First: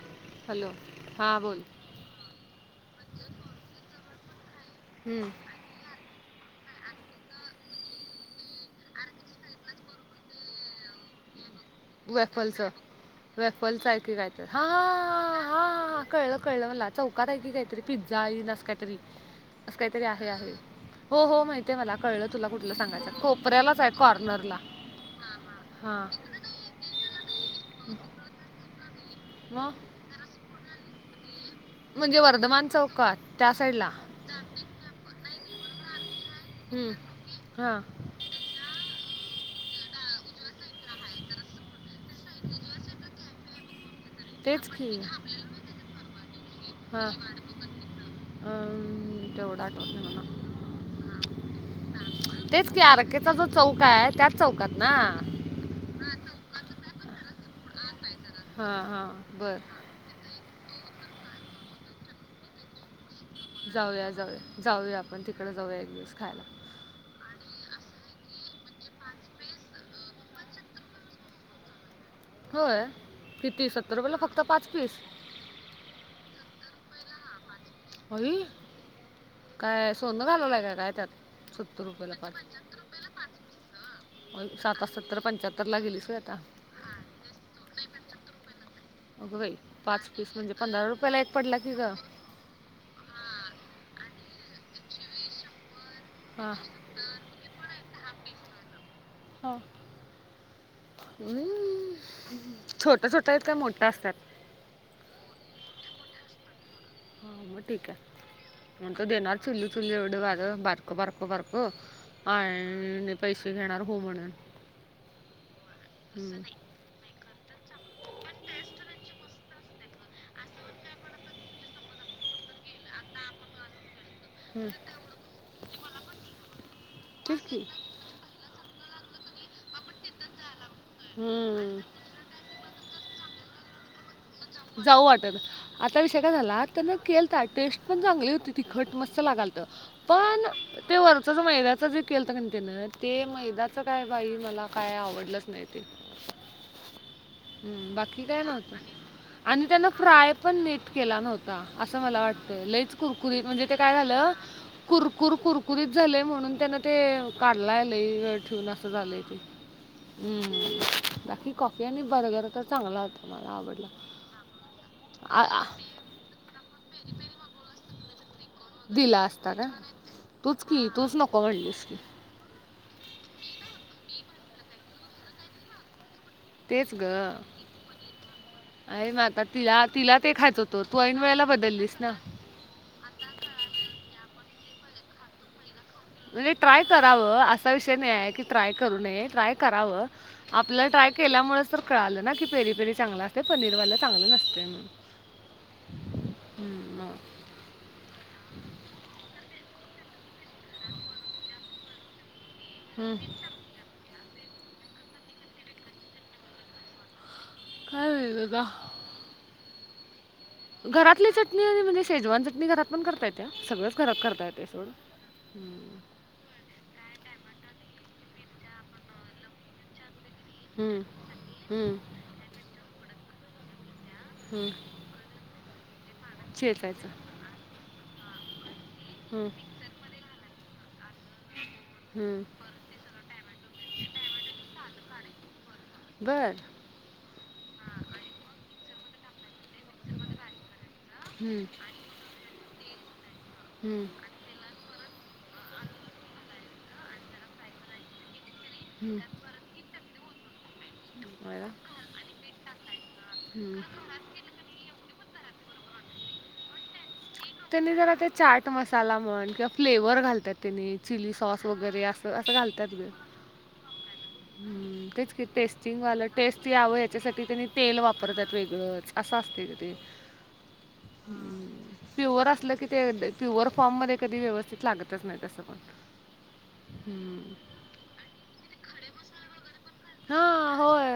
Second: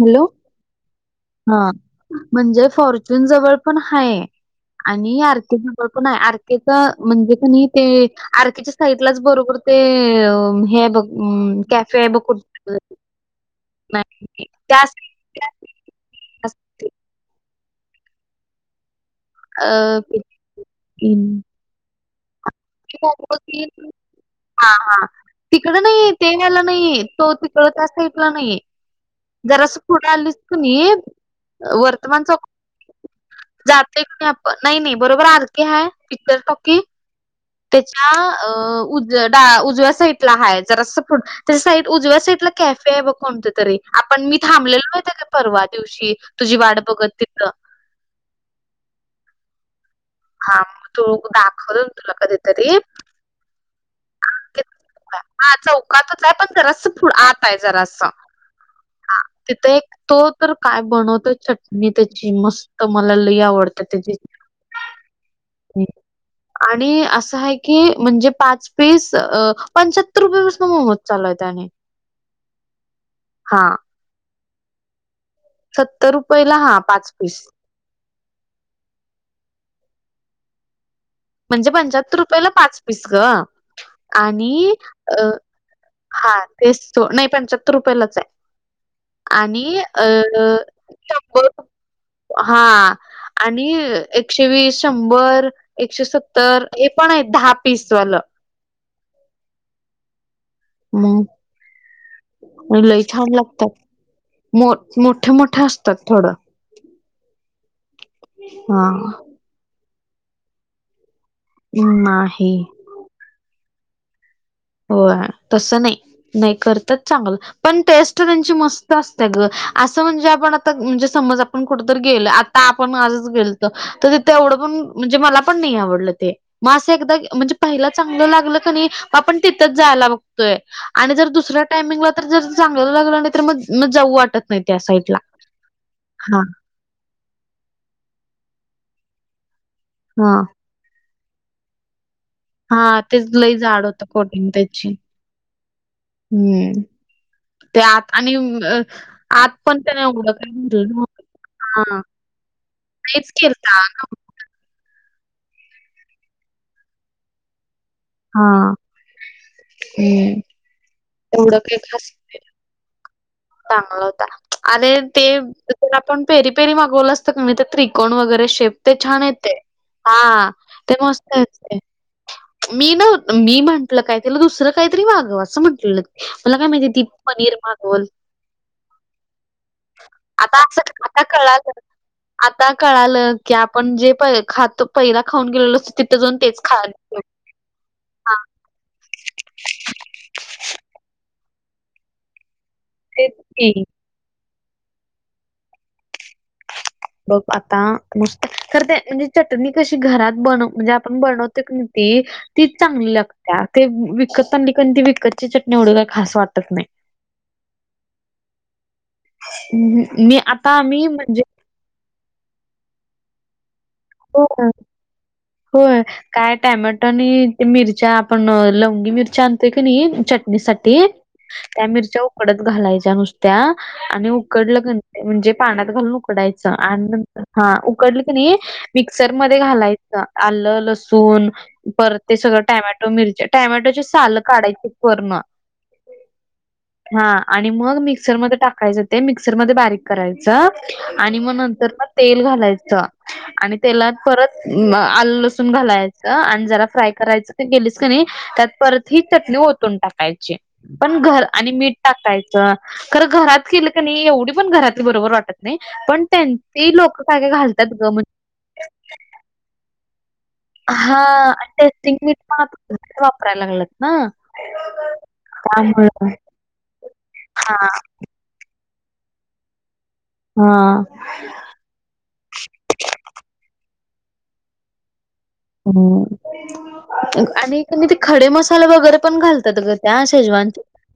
Hello हां बोल हा म्हणजे फॉर्च्यून जवळ पण हाय आणि हम्म यारक पण आहे आरकेच म्हणजे का नाही ते आरकेच्या साइडलाच बरोबर ते हे बघ हम्म कॅफे बूठ वेफलचं वेफलचं हा हा कळलं कळलं मला चौकात आहे की काहीतरी पिझ्झा नस काहीतरी असं अ काहीतरी आहे आहे हो हो माहिती ते मला कळलं तुला कुठला सांगायचं कोपऱ्यालाच आहे कॉर्नरला हा ला नाही तो तिकळ त्या साईडला नाही जरा मग असं पुढं आलीस क नाही म्हणजे वर्तमान चौ वर्धमान चौकात त्या साईडला जाते क नाही नाही नाही बरोबर आरखी ह पिक्चर टॉकी हम्म हां त्याच्या अ उज ड उजव्या सा हय जरं त्या साईड उजव्या साईडला कॅफे आहे बघ कोणत तरी आपण मी तेच थांबलेलो की होेत काय परवा दिवशी तुझी वाड बघत तिथ अम्म तेवढा आठवत नाय मला हा म तो दाखवलणं तुला कधीतरी त्याचा जो चौक आहे त्याच चौकात ना हा चौकातच हाय पण जरास पु आत हाय जरास हां हां बरं तिथ एक तो तर काय बनवतो चटणी त्याची मस्त त मला लय आव जाऊया जाऊया जाऊया आपण तिकड जाऊया एक दिवस खायला. आणि असं हाय की म्हणजे पाच तीस अ पंच्याहत्तर रुपयापासून मोमोज चालू हायत आणि होय किती हां, सत्तर रुपयेला फक्त पाच पीस सत्तर रुपयेला हा पाच पीस. होई काय सोन घालवलाय का काय त्यात म्हणजे पंच्याहत्तर रुपयाला पाच पिस ग होय आणि सात सत्तर अ पंच्याहत्तरला गेलीस होय आता हा तेचं तो नाय पंच्याहत्तर रुपयालाच हाय. अगं बाई आणि अ पाच पीस म्हणजे पंधरा रुपयाला एक शंभर पडला की ग हा आणि एकशे वीस शंभर एकशे सत् हां तर हे पण आहेत दहा पीसवालं हां मग हम् लई छोट छोट छान हाईत की लागतात. मोठ्या असतात. मो मोठ मोठ असतात थोडं हा म ठीक हाय हा नाय त देणार चुली चुली एवढं बरका बारक बारक बारक हो नाही. आणि पैसे घेणार हो म्हणून होय तसं नाही हम्म. नाही करतात चांगल पण टेस्ट त्यांची मस्त असता ग असं म्हणजे आपण आता म्हणजे समज आपण कुठ तर गेल आत म आपण आजच गेलत तर तिथे एवढं हम्म. पण म्हणजे मला पण नाही आवडलं ते म असं एकदा तेच म्हणजे की पहिला चागलं लागल कं नी म आपण तिथ जायला बघतोय आणि जर दुसऱ्या हम्म. टामिंगला तर जर चांगलं लागलं नाय तर मग म जाऊ वाट जाऊ वाटलं आता विषय काय हा झाला त्यांन केलता टेस्ट पण चांगली होती तिखट मस्त लागालालत. हा पण ते वरच जे मैंद्याच जे केलंत कं नई तेन हा ते तेच लई मैदाचं जाड काय होतं बाई कोटिंग मला त्याची काय आवडलंच नाय ते हम्म ते हम्म आत बाकी आणि काय नव्हत अ, आत आणि पण त्यान त्याने एवढं फ्राय काय पण नीट म्हटलं केला नव्हता असं मला वाटतं लईच तेच कुरकुरीत म्हणजे ते केलता काय झालं कुरकुर कुरकुरीत झालय म्हणून त्यांन ते काढलाय लई वेळ हा ठेवून असं झालंय ते हम्म बाकी एवढं काही कॉफी आणि खास नाही, पदार्थ चांगला होता. मला आवडला चांगला होता आणि ते आ- आ- पण पेरी पेरी मागवलं असत का नाय ते त्रिकोण वगैरे शेप ते दिला छान असता येतय का हा तूच की ते तूच मस्त नको येतय. म्हणलीस की मी नव्ह मी म्हंटलं काय तिला दुसरं काय तरी मागवं असं म्हटलेलं मला काय माहिती तेच ती ग पनीर मागवल. आणि माग आता तिला तिला ते आता खायचं असं होतं तू ऐन आता वेळेला कळालं बदलीस ना आता कळालं की आपण जे प खातो पैला खाऊन गेलेलो तिथं जाऊन म्हणजे तेच खा ट्राय करावं असा विषय नाय ये हा की ट्राय करू नये ट्राय करावं आपल्याला ट्राय केल्यामुळेच तर कळालं ना की पेरी पेरी चांगल तेच असते की. पनीरवाल चांगलं नसते म्हणून. हम्म, मग. बघ आता नुसत खर ते म्हणजे चटणी कशी घरात बन म्हणजे आपण बनवतो की ती तीच चांगली हम्म. लागते ते विकत आणली कारण ती विकतची चटणी एवढी काय खास वाटत नाय. काय नाही ग. [unintelligible] मी आ घरातली चटणी आणि म्हणजे शेजवान चटणी घरात पण करता येते हा, सगळंच घरात करता येते होय सोड हम्म. होय. काय टॅमॅटो आणि मिरच्या आपण लवंगी मिरच्या आणतोय की नाही चट णीसाठी हम्म, त्या हम्म, मिरच्या उकडत घालायच्या नुसत्या आणि हम्म. उकडल्या की म्हणजे पाण्यात घालून उकडायचं चेचायचं आणि हा उकडलं की नाही मिक्सर हम्म, मध्ये घालायचं चं आलं लसू ण परत ते हम्म. सगळं टॅमॅटो मिरच्या टॅमॅटोचे सालं काढायची पूर्ण बर. हा आणि मग मिक्सरमध्ये टाकायचं ते मिक्सरमध्ये बारीक करायच आणि मग हम्म, नंतर ना तेल घालायच आणि हम्म, तेलात परत आलं लसून घालायचं आणि जरा फ्राय करायचं ते केलीस का नाही त्यात परत हम्म. ही चटणी ओतून टाकायची पण घर आणि बरं. मीठ टाकायचं खरं घरात हम्म. केलं का नाही एवढी पण घरातली बरोबर वाटत नाही पण त्यां ते लोक काय काय घालतात ग म्हण तो मसाला म्हण किंवा फ्लेवर घालतात त्यां हा आणि टेस्टिंग मीठ पण ग वापरायला लागलंत ना. ते टेस्टिंग त्यामुळे वालं टेस्ट यावं याच्यासाठी त्यांनी हा तेल वापरतात वेगळंच असं असते तिथे ते हा. प्युअर असलं की ते प्युअर फॉर्म मध्ये कधी व्यवस्थित लागतच नाही तसं पण हम्म हम्म. आणि मी ते खडे मसाले वगैरे पण घालतात ग त्या शेजवान हां त होय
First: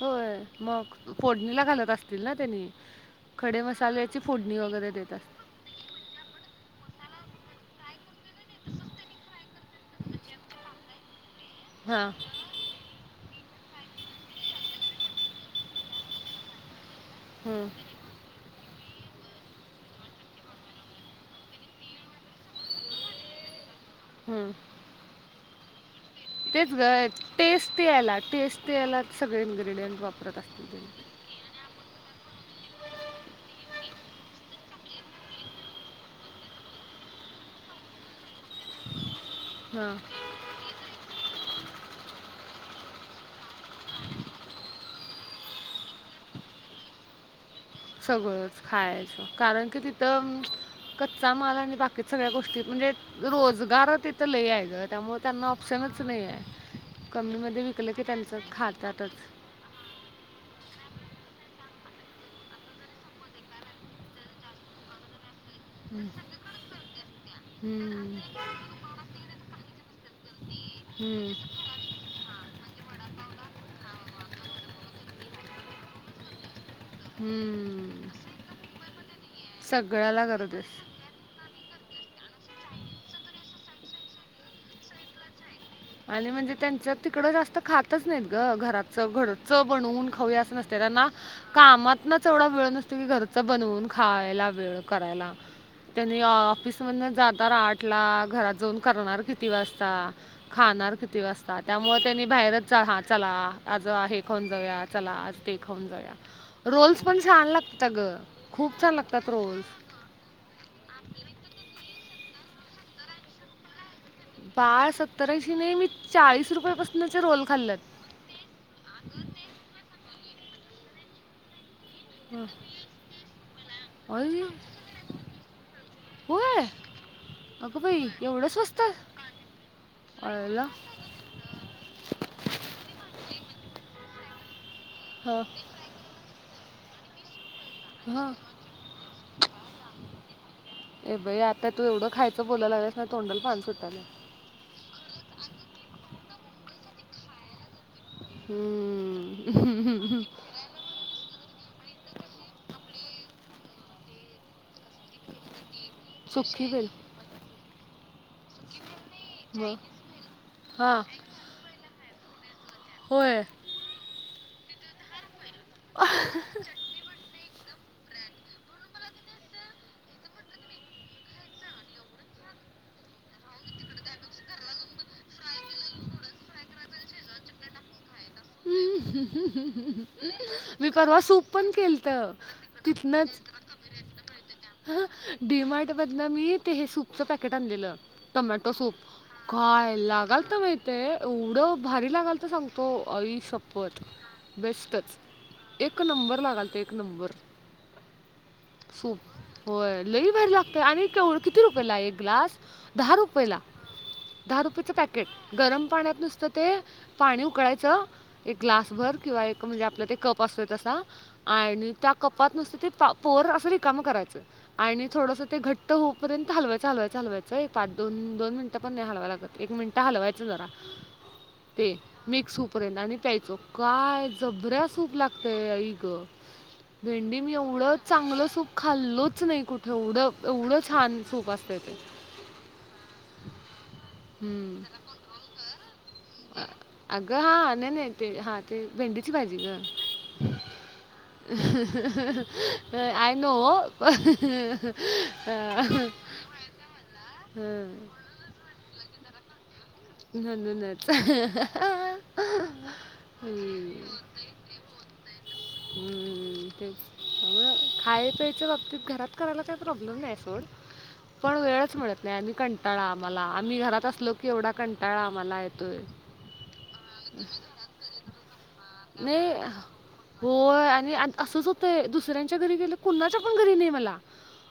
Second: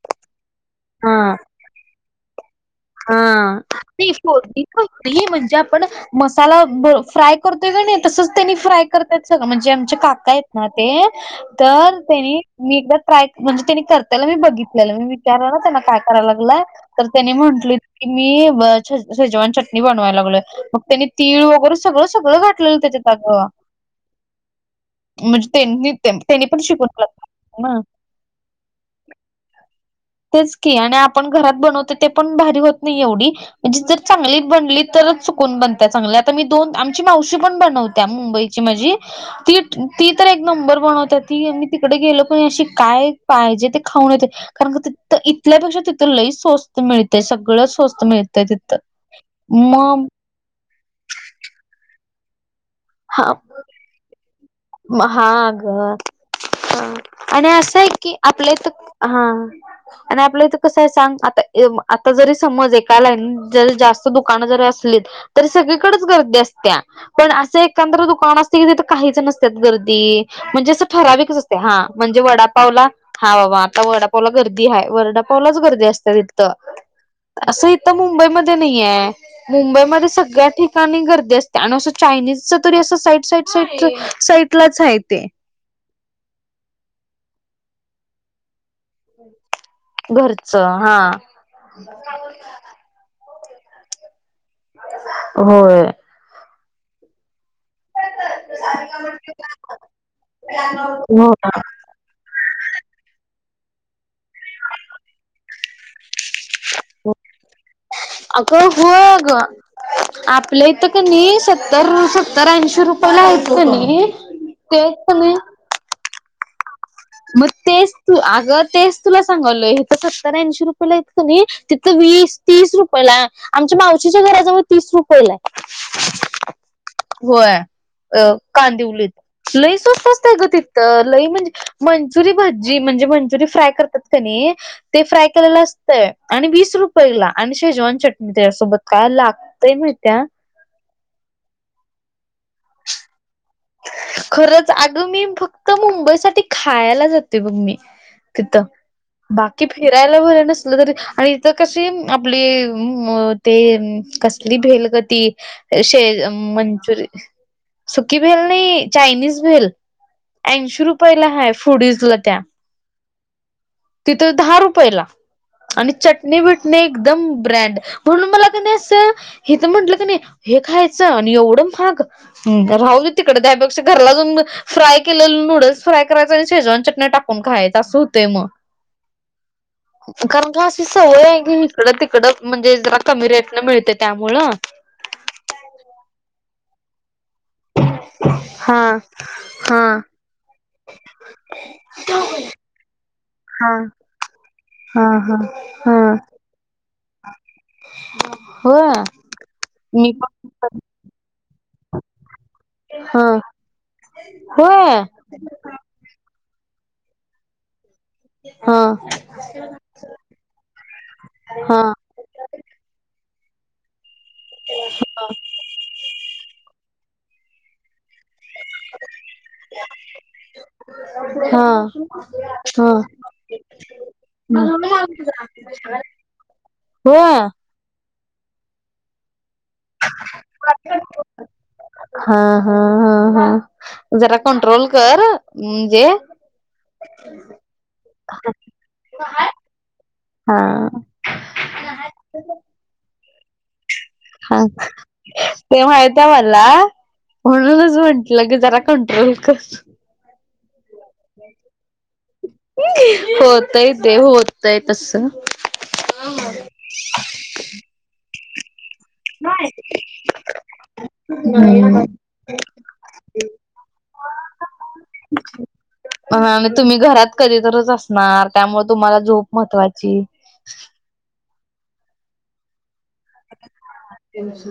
होय मग फोडणीला घालत असतील ना त्यानी हा [unintelligible] देत नाही असतात म्हणजे आपण मसाला फ्राय करतोय का नाही तसच त्यांनी फ्राय करतय सगळं म्हणजे आमचे काका आहेत ना ते तर हां त्यांनी मी एकदा ट्राय म्हणजे त्यांनी करतायला मी बघितलेलं मी विचारलं ना त्यांना काय करायला लागलं तर त्यांनी हं, म्हटली की मी की शेज शेजवान चटणी बनवायला लागलय मग त्यानी तीळ वगैरे सगळं सगळं घातलेलं त्याच्यात अग हम्म. म्हणजे त्यांनी त्यांनी पण तेच ग, शिकून ना. टेस्ट यायला टेस्ट यायलाच सगळे इंग्रिडियंट वापरत तेच असतील की आणि त्यांनी आपण घरात बनवते ते पण भारी होत नाही एवढी म्हणजे जर चांगलीच बनली तरच चुकून बनता चांगल्या आता मी दोन आमची मावशी पण बनवत्या मुंबई ची माझी ती हां ती तर एक नंबर बनवते ती. मी तिकडे गेलो पण अशी काय पाहिजे ते खाऊन येते कारण का तिक इथल्यापेक्षा तिथ लय स्वस्त मिळत सगळच सगळंच खायचं कारण की मग तिथं कच्चा माल आणि बाकी सगळ्या गोष्टी म्हणजे हा रोजगार तिथं लय आहे ग त्यामुळे त्यांना ऑप्शनच नाहीये हम्म आणि असं आहे की आपल्या इथ खातातच हा आणि आपल्या इथं कसं आहे सांग आता आता जरी समज एकालाईन जरी जास्त दुकाना जरी असतील सगळीकच हं, गर्दी असत्या पण अस एकांदा हं, दुकान असत की काहीच नसतात गर्दी म्हणजे असं हं, ठराविकच असते हा म्हणजे वडापावला हा बाबा आता वाडापावला गर्दी आहे वर्डापावलाच गर्दी असते तिथं असं इथ हं. मुंबईमध्ये नाही आहेे मुंबईमध्ये सगळ्याला सगळ्या गरज आहे ठिकाणी गर्दी असते. त्यान असं चायनीजच तरी असं साईट साईट साट साईटलाच आहेय ते आणि म्हणजे त्यांचं तिकडं जास्त खातच नाहीत घरात घरच बनवून खाऊया असं घरचं नसतं हा त्यांना कामातनच एवढा वेळ नसतो की घरच बनवून खायला वेळ करायला होय आणि ऑफिस मध जात आठ ला घरात जाऊन करणार किती वाजता खाणार किती हो वाजता. मग त्यांनी बाहेरच हा चला आज हे खाऊन जाऊया चला आ ते खाऊन जाऊया रोल्स पण छान लागतात अ गं खूप छान लागतात रोल्स आपलं इथं का नाही सत्तर सत्तरऐंशी रुपला आहेत. बाळ सत्तरऐंशी नाही मी चाळीस रुपये मग तेच तू अगं तेच तुला सांगल हे तर सत्तर ऐंशी रुपयेलातं ना तिथं वीस तीस रुपयेला आमच्या मावशीच्या अय घराजवळ तीस रुपयेला आहे होय होय अगं बाई अ एवढं स्वस्त कांदउलीत लई स्वस्त असतय ग अळला तित लई म्हणजे मंचुरी भजी म्हणजे मंचुरी फ्राय करतात क नाही ते फ्राय हा केलेलं अस आणि वीस रुपयेला आणि शेजवान हा चटणी त्यासोबत का लाग म्हणता ए बई आता तू एवढं खायचं बोयलागलास नाही तोंडल फान सुटाला खरंच अग मी फक्त मुंबई सा खायला जाते बग मी तिथं बाकी फिरायला हम्म. भर नसलं तरी आणि तर कशी आपली ते कसली भेलगती श सुखी बेल मंचुरय सुकी भेल नाही चायनीज भेल मग ऐंशी हा रुपयला हा फुडजला त्या होय तिथे दहा रुपयेला आणि चटणी बटनी एकदम ब्रँड म्हणून मला कनय अस हे तर म्हंटलं का नाही हे खायचं आणि एवढं महाग राहुदे त्यापेक्षा घरला जाऊन फ्राय केले नूडल्स फ्रय करायचा आणि शेजवान चटण्या टाकून खाय अस [unintelligible] कारण अशी मी परवा सवय आहे सूप की पण इकड तिकड केलतं म्हणजे जरा कमी रेट न मिळते त्यामुळ ह डीमार्टमधन मी ते हे सूपचं पॅकेट आणलेलं टोमॅटो हा सूप हा काय लागाल तर माहिित एवढं भारी लागाल तर सांग तो ई हा शपत हा बेस्टच हा हा एक नंबर लागाल तर एक नंबर होय सूप होय मी लई पण बाहेर लागतय आणि किती रुपयेला एक ग्लास दहा हा रुपयेला दहा रुपयेचं होय पॅकेट गरम पाण्यात नुसतं ते पाणी उकळायचं एक हा ग्लास भर किंवा एक म्हणजे आपलं ते कप असतोय तसा हा आणि त्या कपात नुसत ते पोर अस रिकाम करायच आणि थोडस ते घट्ट होऊपर्यंत हलवाचं हलवायचं हलवायचंय पाच दोनोनट पण नाही हलवां लागत एक मिनिटं हलवायचं जरा हा ते मिक्स हा सूपर्यंत आणि त्यायचं काय जबऱ्या सूप लागतय ई ग भेंडी होय मी एवढं चांगलं सूप खाल्लच नाही कुठे एवढं एवढं छान सूप असते ते हा हा हा हा जरा हम्म. कंट्रोल कर म्हणजे अगं हा नाही ते हा ते भेंडीची भाजी ग हा आय नो हा ते माहित मला हम्म लगे जरा कंट्रोल कर न न नता हा होतय ते होतय तसं हम्म तेच त्या खाय प्यायच्या बाबतीत घरात करायला काही प्रॉब्लेम नाही फोन पण वेळच म्हणत नाही आम्ही कंटाळा आम्हाला आम्ही घरात असलो की एवढा कंटाळा आम्हाला येतोय ह आणि तुम्ही घरात कधीतच असणार त्यामुळे तुम्हाला झोप नाही महत्त्वाची होय आणि असंच होतंय दुसऱ्यांच्या घरी गेलं कणाच्या पण घरी नाही मला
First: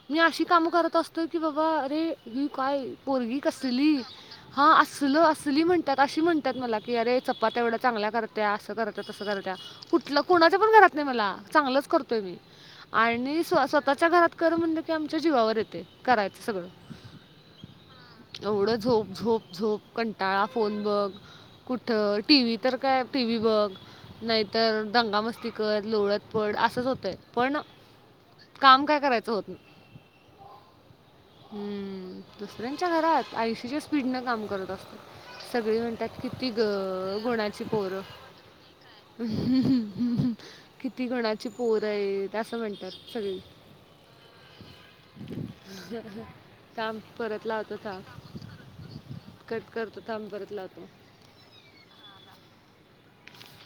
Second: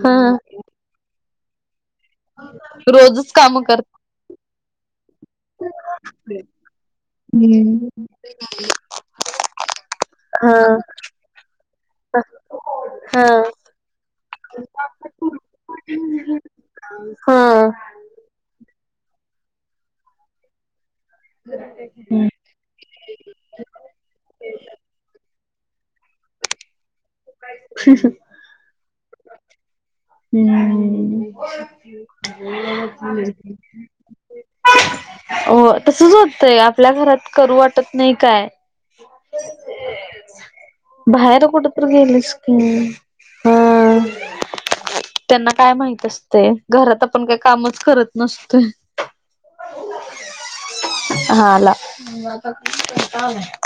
ह मी अशी काम करत असतो की बाबा अरे ी काय रोजच पोरगी काम कर कसली हा असल अस चुली म्हणतात अशी म्हणतात मला की अरे चपात एवढा चांगला करत्या असं करत तसं करत्या कुठलं हा कोणाच्या पण घरात नाही मला चांगलंच करतोय मी हा आणि स्व स्वतःच्या घरात कर म्हणलं की आमच्या जीवावर येते करायचं सगळं हा हम एवढं झोप झोप झोप कंटाळा फोन बघ कुठं हम्म टीव्त तर काय टी व्ही बघ नाहीतर दंगा मस्ती कर लोळत पड असंच होतं पण काम काय करायचं होत ना हम्म दुसऱ्यांच्या घरात आयसीच्या स्पीड न काम करत असतो हो सगळी तसच म्हणतात किती होतंय आपल्या गं घरात करू गुणाची वाटत पोरं नाही काय हम हम हम हम किती गुणाची पोरं गेलस आहेत कि असं म्हणतात सगळी हा त्यांना काय माहित असते थांब घरात आपण काही परत लावतो कामच करत थांब नसत कट करतो थांब परत लावतो हा